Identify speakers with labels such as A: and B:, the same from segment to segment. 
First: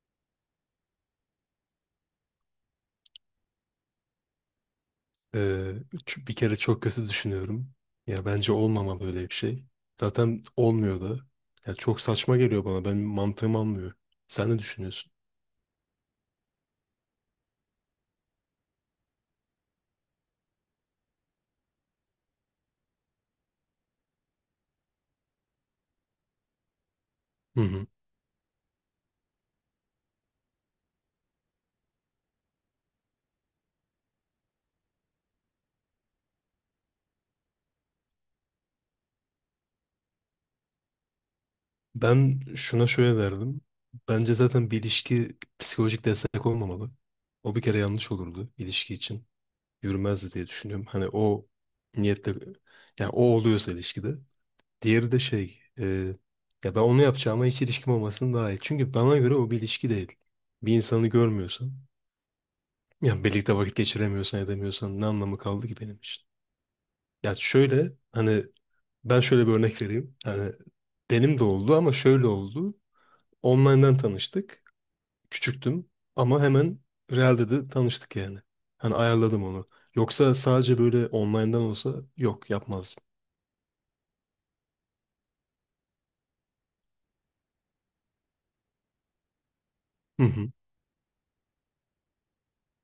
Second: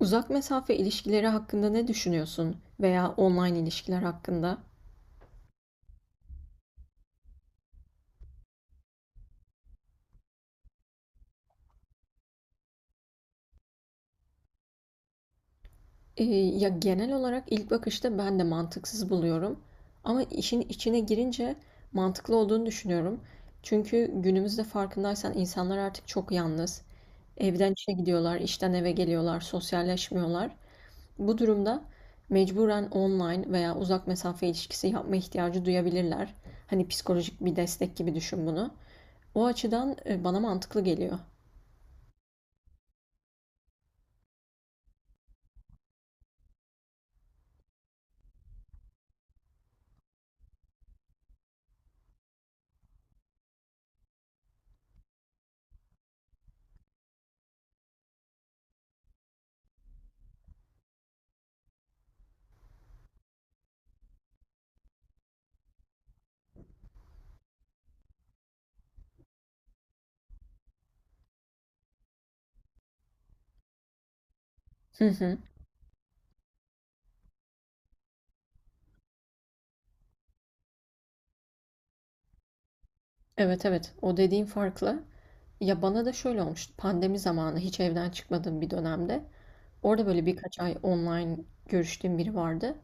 A: Uzak mesafe ilişkileri hakkında ne düşünüyorsun veya online ilişkiler hakkında?
B: Ee, Bir kere çok kötü düşünüyorum. Ya bence olmamalı öyle bir şey. Zaten olmuyor da. Ya çok saçma geliyor bana. Ben mantığım almıyor. Sen ne düşünüyorsun?
A: Ya genel olarak ilk bakışta ben de mantıksız buluyorum. Ama işin içine girince mantıklı olduğunu düşünüyorum. Çünkü günümüzde farkındaysan insanlar artık çok yalnız.
B: Hı
A: Evden
B: hı.
A: işe gidiyorlar, işten eve geliyorlar, sosyalleşmiyorlar. Bu durumda mecburen online veya uzak mesafe ilişkisi yapma ihtiyacı duyabilirler. Hani psikolojik bir destek gibi düşün bunu. O açıdan bana mantıklı geliyor.
B: Ben şuna şöyle derdim. Bence zaten bir ilişki psikolojik destek olmamalı. O bir kere yanlış olurdu ilişki için. Yürümezdi diye düşünüyorum. Hani o niyetle yani o oluyorsa ilişkide. Diğeri de ya ben onu yapacağıma hiç ilişkim olmasın daha iyi. Çünkü bana göre o bir ilişki değil. Bir insanı görmüyorsan yani birlikte vakit geçiremiyorsan edemiyorsan ne anlamı kaldı ki benim için? Ya şöyle hani ben şöyle bir örnek vereyim. Hani benim de oldu ama şöyle oldu. Online'dan tanıştık.
A: Hı hı.
B: Küçüktüm ama hemen realde de tanıştık yani. Hani ayarladım onu. Yoksa sadece böyle online'dan olsa yok yapmazdım.
A: Evet evet, o dediğin farklı. Ya bana da şöyle olmuştu pandemi zamanı hiç evden çıkmadığım bir dönemde. Orada
B: Hı
A: böyle
B: hı.
A: birkaç ay online görüştüğüm biri vardı.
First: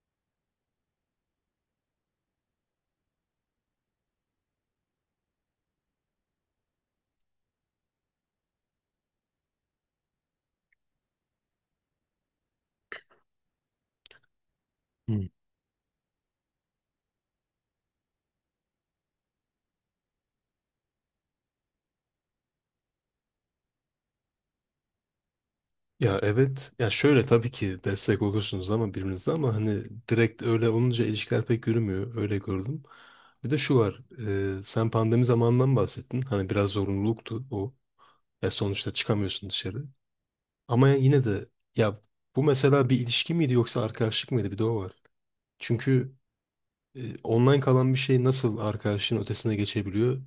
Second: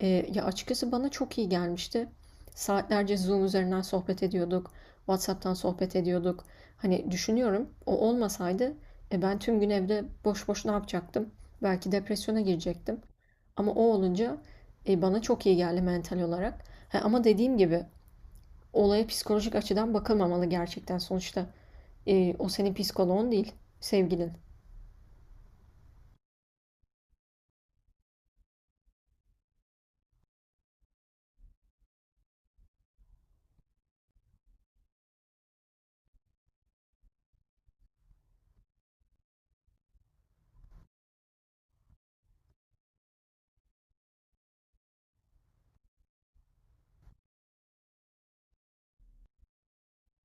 A: Ee, ya açıkçası bana çok iyi gelmişti. Saatlerce Zoom üzerinden sohbet ediyorduk. WhatsApp'tan sohbet ediyorduk. Hani düşünüyorum o olmasaydı ben tüm gün evde boş boş ne yapacaktım? Belki depresyona girecektim. Ama o olunca bana
B: Hı.
A: çok iyi geldi mental olarak. Ha, ama dediğim gibi olaya psikolojik açıdan bakılmamalı gerçekten. Sonuçta o senin psikoloğun değil, sevgilin.
B: Ya evet. Ya şöyle tabii ki destek olursunuz ama birbirinize ama hani direkt öyle olunca ilişkiler pek yürümüyor. Öyle gördüm. Bir de şu var. Sen pandemi zamanından bahsettin. Hani biraz zorunluluktu o. Ya sonuçta çıkamıyorsun dışarı. Ama yine de ya bu mesela bir ilişki miydi yoksa arkadaşlık mıydı? Bir de o var. Çünkü online kalan bir şey nasıl arkadaşlığın ötesine geçebiliyor?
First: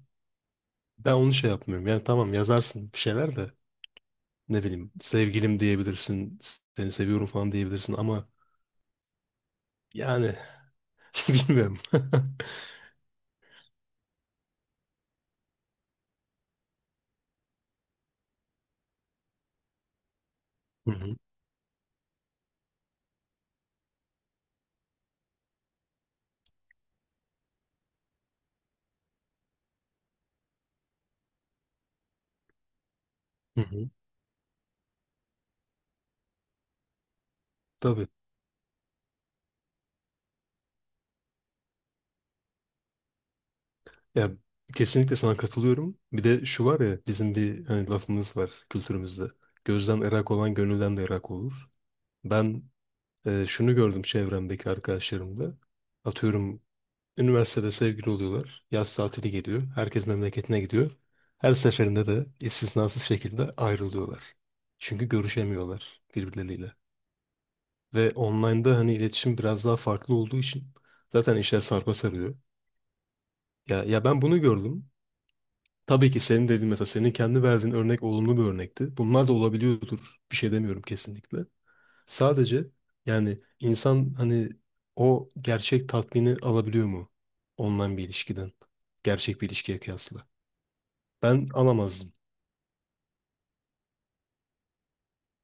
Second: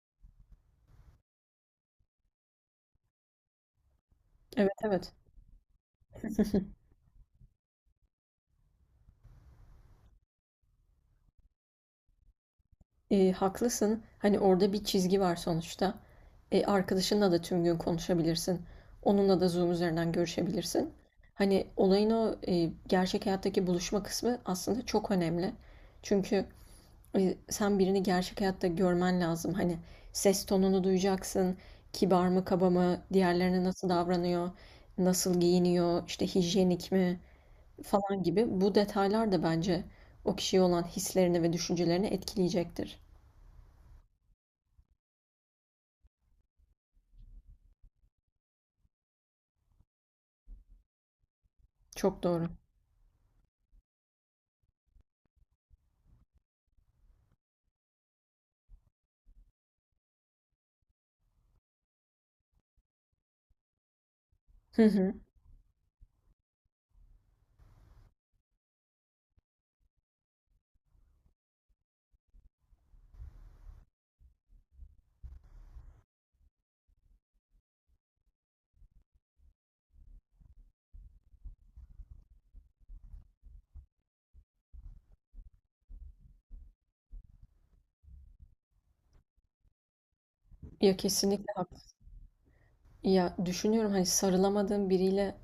B: Ben onu şey yapmıyorum. Yani tamam yazarsın bir şeyler de ne
A: Evet
B: bileyim
A: evet.
B: sevgilim diyebilirsin, seni seviyorum falan diyebilirsin ama yani bilmiyorum.
A: E, haklısın. Hani orada bir çizgi var sonuçta. E, arkadaşınla da tüm gün konuşabilirsin. Onunla da Zoom üzerinden görüşebilirsin.
B: Hı hı,
A: Hani olayın o gerçek hayattaki buluşma kısmı aslında çok önemli. Çünkü sen birini gerçek hayatta görmen lazım. Hani ses tonunu duyacaksın. Kibar mı, kaba mı,
B: hı
A: diğerlerine
B: hı.
A: nasıl davranıyor, nasıl giyiniyor, işte hijyenik mi
B: Tabii.
A: falan gibi. Bu detaylar da bence o kişiye olan hislerini ve düşüncelerini etkileyecektir.
B: Ya kesinlikle sana katılıyorum. Bir de şu var ya bizim bir hani lafımız var kültürümüzde. Gözden ırak olan gönülden de ırak olur.
A: Çok doğru.
B: Ben şunu gördüm çevremdeki arkadaşlarımda. Atıyorum üniversitede sevgili oluyorlar. Yaz tatili geliyor. Herkes memleketine gidiyor. Her seferinde de istisnasız şekilde ayrılıyorlar.
A: Hı
B: Çünkü
A: hı.
B: görüşemiyorlar birbirleriyle. Ve online'da hani iletişim biraz daha farklı olduğu için zaten işler sarpa sarıyor. Ya ben bunu gördüm. Tabii ki senin dediğin mesela senin kendi verdiğin örnek olumlu bir örnekti. Bunlar da olabiliyordur. Bir şey demiyorum kesinlikle. Sadece yani insan hani o gerçek tatmini alabiliyor mu online bir ilişkiden? Gerçek bir ilişkiye kıyasla.
A: Ya
B: Ben
A: kesinlikle haklısın.
B: alamazdım.
A: Ya düşünüyorum hani sarılamadığım biriyle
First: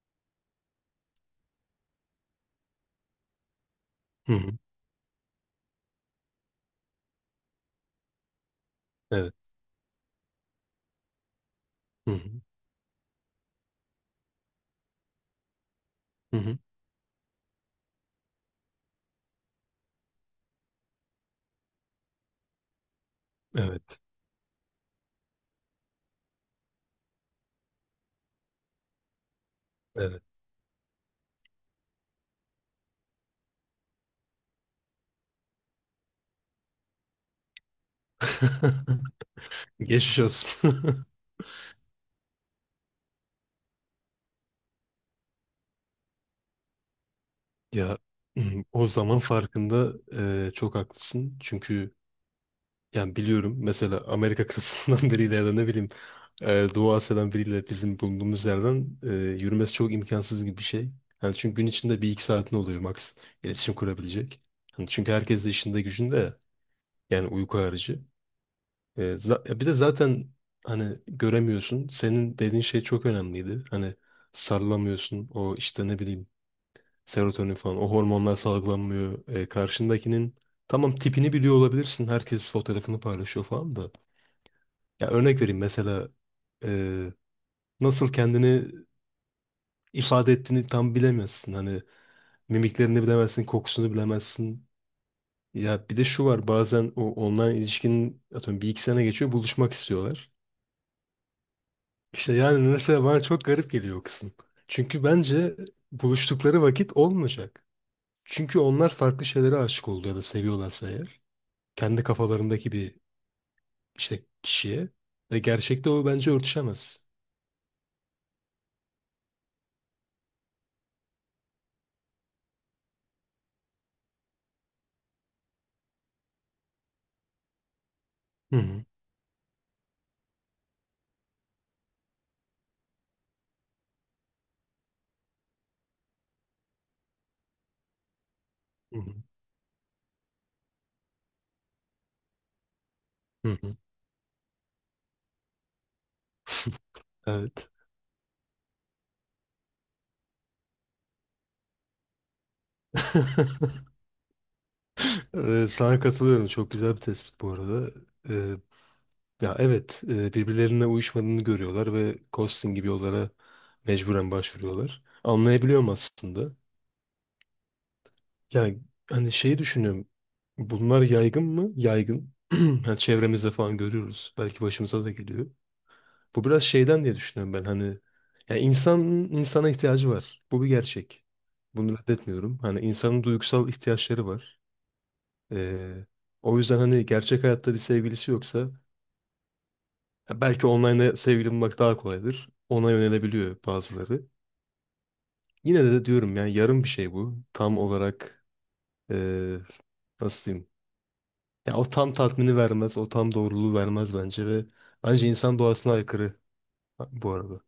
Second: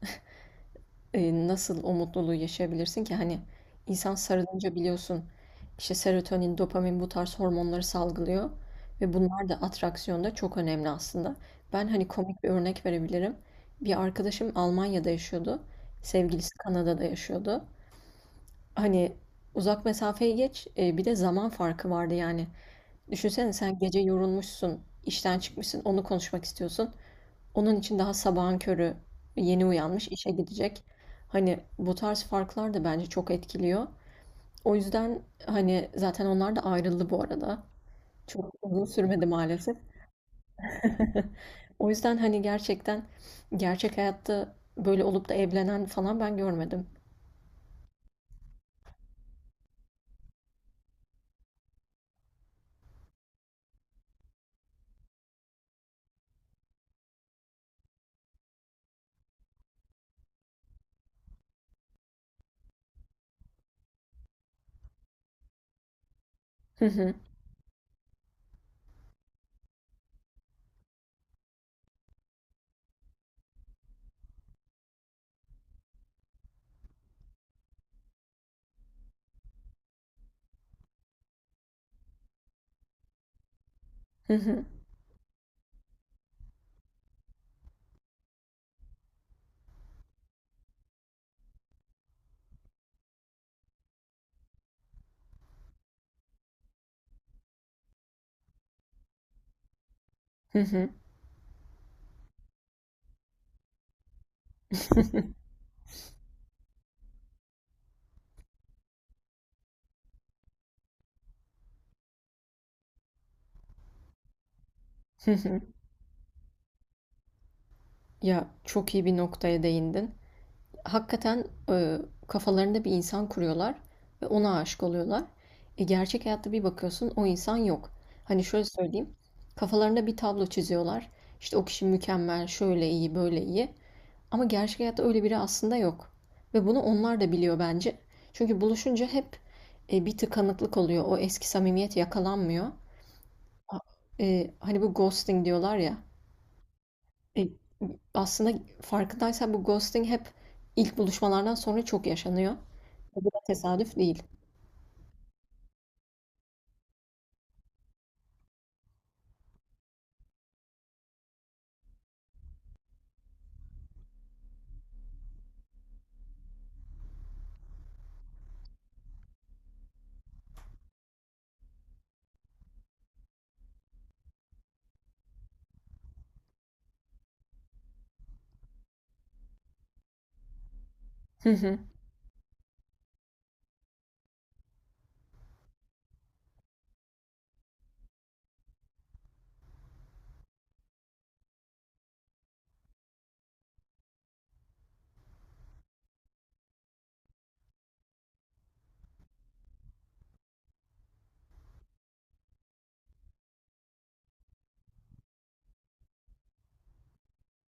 A: nasıl o mutluluğu yaşayabilirsin ki? Hani insan
B: Hı hı.
A: sarılınca biliyorsun işte serotonin, dopamin bu tarz hormonları salgılıyor ve
B: Evet.
A: bunlar da atraksiyonda çok önemli aslında. Ben hani
B: Hı hı.
A: komik bir örnek verebilirim. Bir arkadaşım Almanya'da yaşıyordu.
B: Hı
A: Sevgilisi
B: hı.
A: Kanada'da yaşıyordu. Hani uzak mesafeyi geç, bir de zaman farkı vardı yani. Düşünsene sen gece
B: Evet.
A: yorulmuşsun, işten çıkmışsın, onu konuşmak istiyorsun. Onun için daha sabahın körü yeni uyanmış
B: Evet.
A: işe gidecek. Hani bu tarz farklar da bence çok etkiliyor. O yüzden hani zaten onlar da ayrıldı bu arada. Çok uzun sürmedi maalesef.
B: Geçmiş olsun.
A: O yüzden hani gerçekten gerçek hayatta böyle olup da evlenen falan ben görmedim.
B: Ya o zaman farkında çok haklısın. Çünkü yani biliyorum mesela Amerika kıtasından biriyle ya da ne bileyim Doğu Asya'dan biriyle bizim bulunduğumuz yerden yürümesi çok imkansız gibi bir şey. Yani çünkü gün içinde bir iki saatin oluyor max iletişim kurabilecek. Hani çünkü herkes de işinde gücünde ya.
A: Hı hı,
B: Yani uyku harici. Ya bir de zaten hani göremiyorsun. Senin dediğin şey çok önemliydi. Hani sarılamıyorsun o işte ne bileyim serotonin falan o hormonlar salgılanmıyor. E, karşındakinin tamam tipini biliyor olabilirsin. Herkes fotoğrafını paylaşıyor falan da.
A: hı hı,
B: Ya örnek vereyim mesela e, nasıl kendini ifade ettiğini tam bilemezsin. Hani mimiklerini bilemezsin, kokusunu bilemezsin. Ya bir de şu var bazen o online ilişkinin atıyorum bir iki sene geçiyor buluşmak istiyorlar.
A: hı hı,
B: İşte yani mesela bana çok garip geliyor o kısım. Çünkü bence buluştukları vakit olmayacak. Çünkü onlar farklı şeylere aşık oldu ya da seviyorlarsa eğer kendi kafalarındaki bir işte kişiye
A: hı
B: ve
A: hı.
B: gerçekte o bence örtüşemez.
A: Ya çok iyi bir noktaya değindin. Hakikaten kafalarında bir insan kuruyorlar ve ona aşık oluyorlar. E, gerçek hayatta bir bakıyorsun o insan yok. Hani
B: Hı
A: şöyle
B: hı.
A: söyleyeyim. Kafalarında bir tablo çiziyorlar. İşte o kişi mükemmel, şöyle iyi, böyle iyi. Ama gerçek hayatta öyle biri aslında yok. Ve bunu onlar da biliyor bence. Çünkü
B: Hı
A: buluşunca
B: hı.
A: hep bir tıkanıklık oluyor. O eski samimiyet yakalanmıyor.
B: Hı hı.
A: Hani bu ghosting diyorlar ya. E,
B: Evet.
A: Aslında farkındaysan bu ghosting hep ilk buluşmalardan sonra çok yaşanıyor. Bu da tesadüf değil.
B: Sana katılıyorum. Çok güzel bir tespit bu arada. Ee, Ya evet, birbirlerine uyuşmadığını görüyorlar ve ghosting gibi yollara mecburen başvuruyorlar. Anlayabiliyorum aslında. Yani hani şeyi düşünüyorum. Bunlar yaygın mı? Yaygın. Yani çevremizde falan görüyoruz. Belki başımıza da geliyor. Bu biraz şeyden diye düşünüyorum ben hani ya insan insana ihtiyacı var. Bu bir gerçek.
A: Hı hı.
B: Bunu reddetmiyorum. Hani insanın duygusal ihtiyaçları var. Ee, O yüzden hani gerçek hayatta bir sevgilisi yoksa ya belki online'da sevgili bulmak daha kolaydır. Ona yönelebiliyor bazıları. Yine de diyorum yani yarım bir şey bu. Tam olarak ee, nasıl diyeyim? Ya o tam tatmini vermez, o tam doğruluğu vermez bence ve bence insan doğasına aykırı bu arada.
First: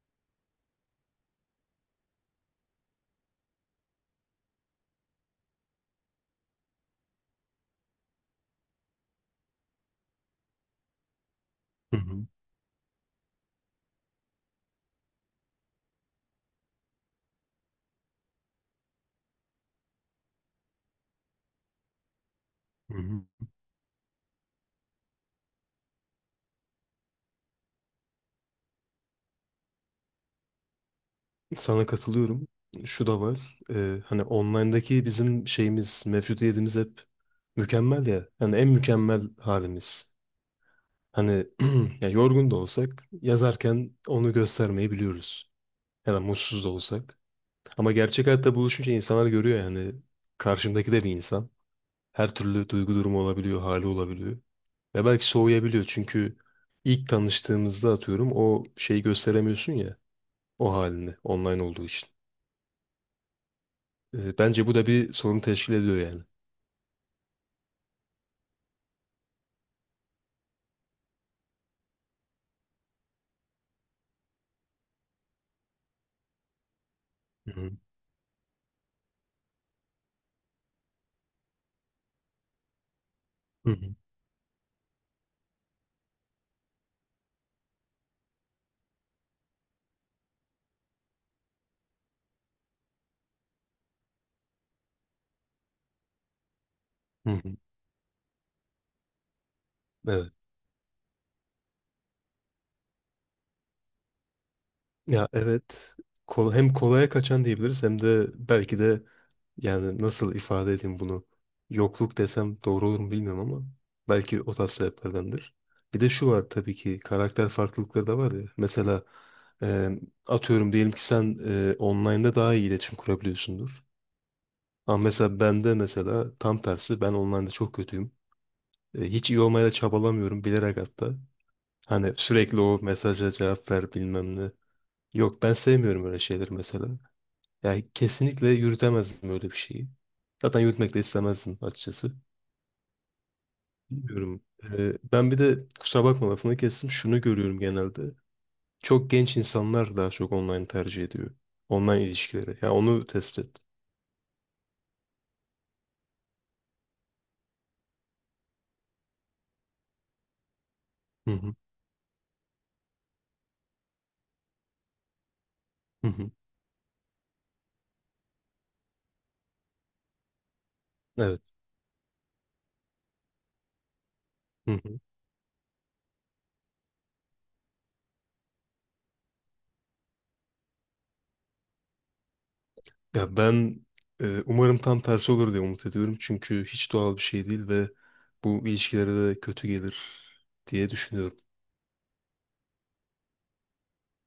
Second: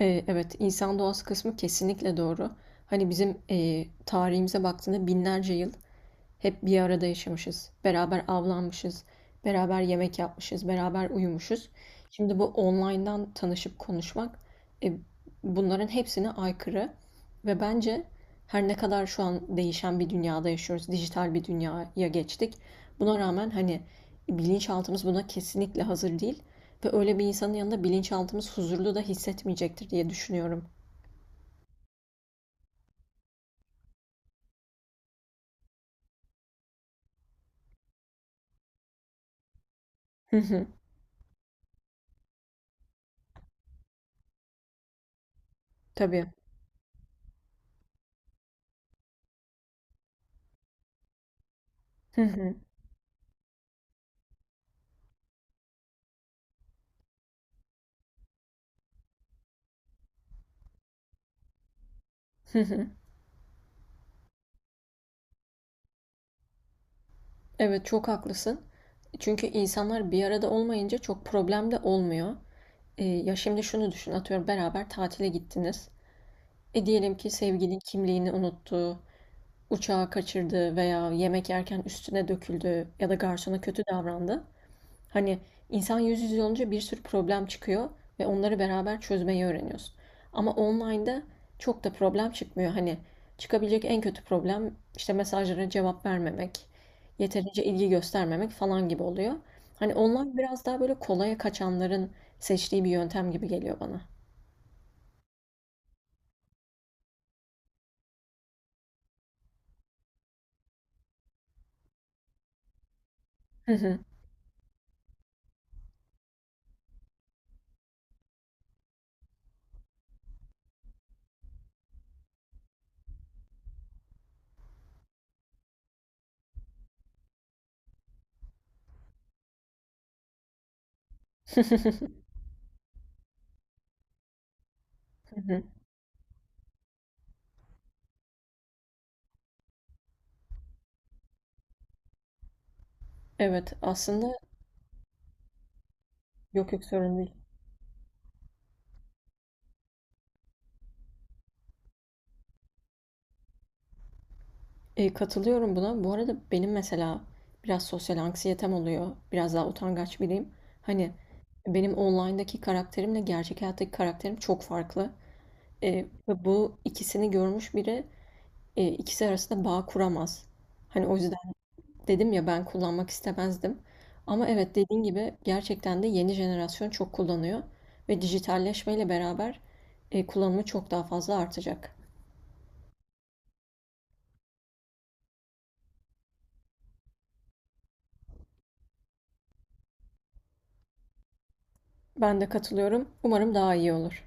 A: E, evet, insan doğası kısmı kesinlikle doğru. Hani bizim tarihimize baktığında binlerce yıl hep bir arada yaşamışız. Beraber avlanmışız. Beraber yemek yapmışız. Beraber uyumuşuz.
B: Hı hı.
A: Şimdi bu online'dan tanışıp konuşmak e, bunların hepsine aykırı ve bence her ne kadar şu an değişen bir dünyada yaşıyoruz, dijital bir dünyaya geçtik.
B: Hı
A: Buna
B: hı.
A: rağmen hani bilinçaltımız buna kesinlikle hazır değil ve öyle bir insanın yanında bilinçaltımız huzurlu da hissetmeyecektir diye düşünüyorum.
B: Sana katılıyorum. Şu da var. Hani online'daki bizim şeyimiz, mevcudiyetimiz hep mükemmel ya. Yani en mükemmel halimiz.
A: Hı hı,
B: Hani ya yorgun da olsak yazarken onu göstermeyi biliyoruz. Ya da
A: tabii.
B: mutsuz da olsak. Ama gerçek hayatta buluşunca insanlar görüyor yani. Karşımdaki de bir insan.
A: Hı
B: Her
A: hı,
B: türlü duygu durumu olabiliyor, hali olabiliyor. Ve belki soğuyabiliyor çünkü ilk tanıştığımızda atıyorum o şeyi gösteremiyorsun ya. O halini online olduğu için.
A: hı hı.
B: E, bence bu da bir sorun teşkil ediyor yani.
A: Evet çok haklısın. Çünkü insanlar bir arada olmayınca çok problem de olmuyor. Ya şimdi şunu düşün, atıyorum beraber tatile gittiniz. E, diyelim ki
B: Hı hı,
A: sevgilin kimliğini unuttu, uçağı kaçırdı veya yemek yerken üstüne döküldü ya da garsona
B: hı
A: kötü
B: hı,
A: davrandı. Hani insan yüz yüze olunca bir sürü problem çıkıyor ve onları beraber çözmeyi öğreniyorsun. Ama online'da çok da problem çıkmıyor. Hani çıkabilecek en kötü problem işte mesajlara cevap vermemek,
B: hı hı.
A: yeterince ilgi göstermemek falan gibi oluyor. Hani
B: Evet.
A: online biraz daha böyle kolaya kaçanların seçtiği bir yöntem gibi geliyor bana.
B: Ya evet. Hem kolaya kaçan diyebiliriz hem de belki de yani nasıl ifade edeyim bunu? Yokluk desem doğru olur mu bilmiyorum ama
A: Hı hı.
B: belki o tarz sebeplerdendir. Bir de şu var tabii ki karakter farklılıkları da var ya. Mesela e, atıyorum diyelim ki sen online'da daha iyi iletişim kurabiliyorsundur. Ama mesela bende mesela tam tersi ben online'da çok kötüyüm. E, hiç iyi olmaya da çabalamıyorum bilerek hatta. Hani sürekli o mesaja cevap ver bilmem ne.
A: Hı
B: Yok ben
A: hı.
B: sevmiyorum öyle şeyleri mesela. Yani kesinlikle yürütemezdim öyle bir şeyi. Zaten yürütmek de istemezdim açıkçası.
A: Evet, aslında
B: Bilmiyorum. Ben bir de kusura bakma lafını
A: yok yok,
B: kestim.
A: sorun
B: Şunu
A: değil.
B: görüyorum genelde. Çok genç insanlar daha çok online tercih ediyor. Online ilişkileri. Yani onu tespit ettim.
A: E, katılıyorum buna. Bu arada benim mesela biraz sosyal anksiyetem oluyor. Biraz daha utangaç biriyim. Hani
B: Hı hı.
A: benim online'daki karakterimle gerçek hayattaki karakterim çok farklı. E,
B: Hı hı.
A: ve bu ikisini görmüş biri ikisi arasında bağ kuramaz. Hani o yüzden
B: Evet.
A: dedim ya ben kullanmak istemezdim. Ama
B: Hı
A: evet
B: hı.
A: dediğin gibi gerçekten de yeni jenerasyon çok kullanıyor. Ve dijitalleşmeyle beraber kullanımı çok daha fazla artacak.
B: Ya ben umarım tam tersi olur diye umut ediyorum. Çünkü hiç doğal bir şey değil ve bu ilişkilere de kötü gelir diye düşünüyorum.
A: Ben de katılıyorum. Umarım daha iyi olur.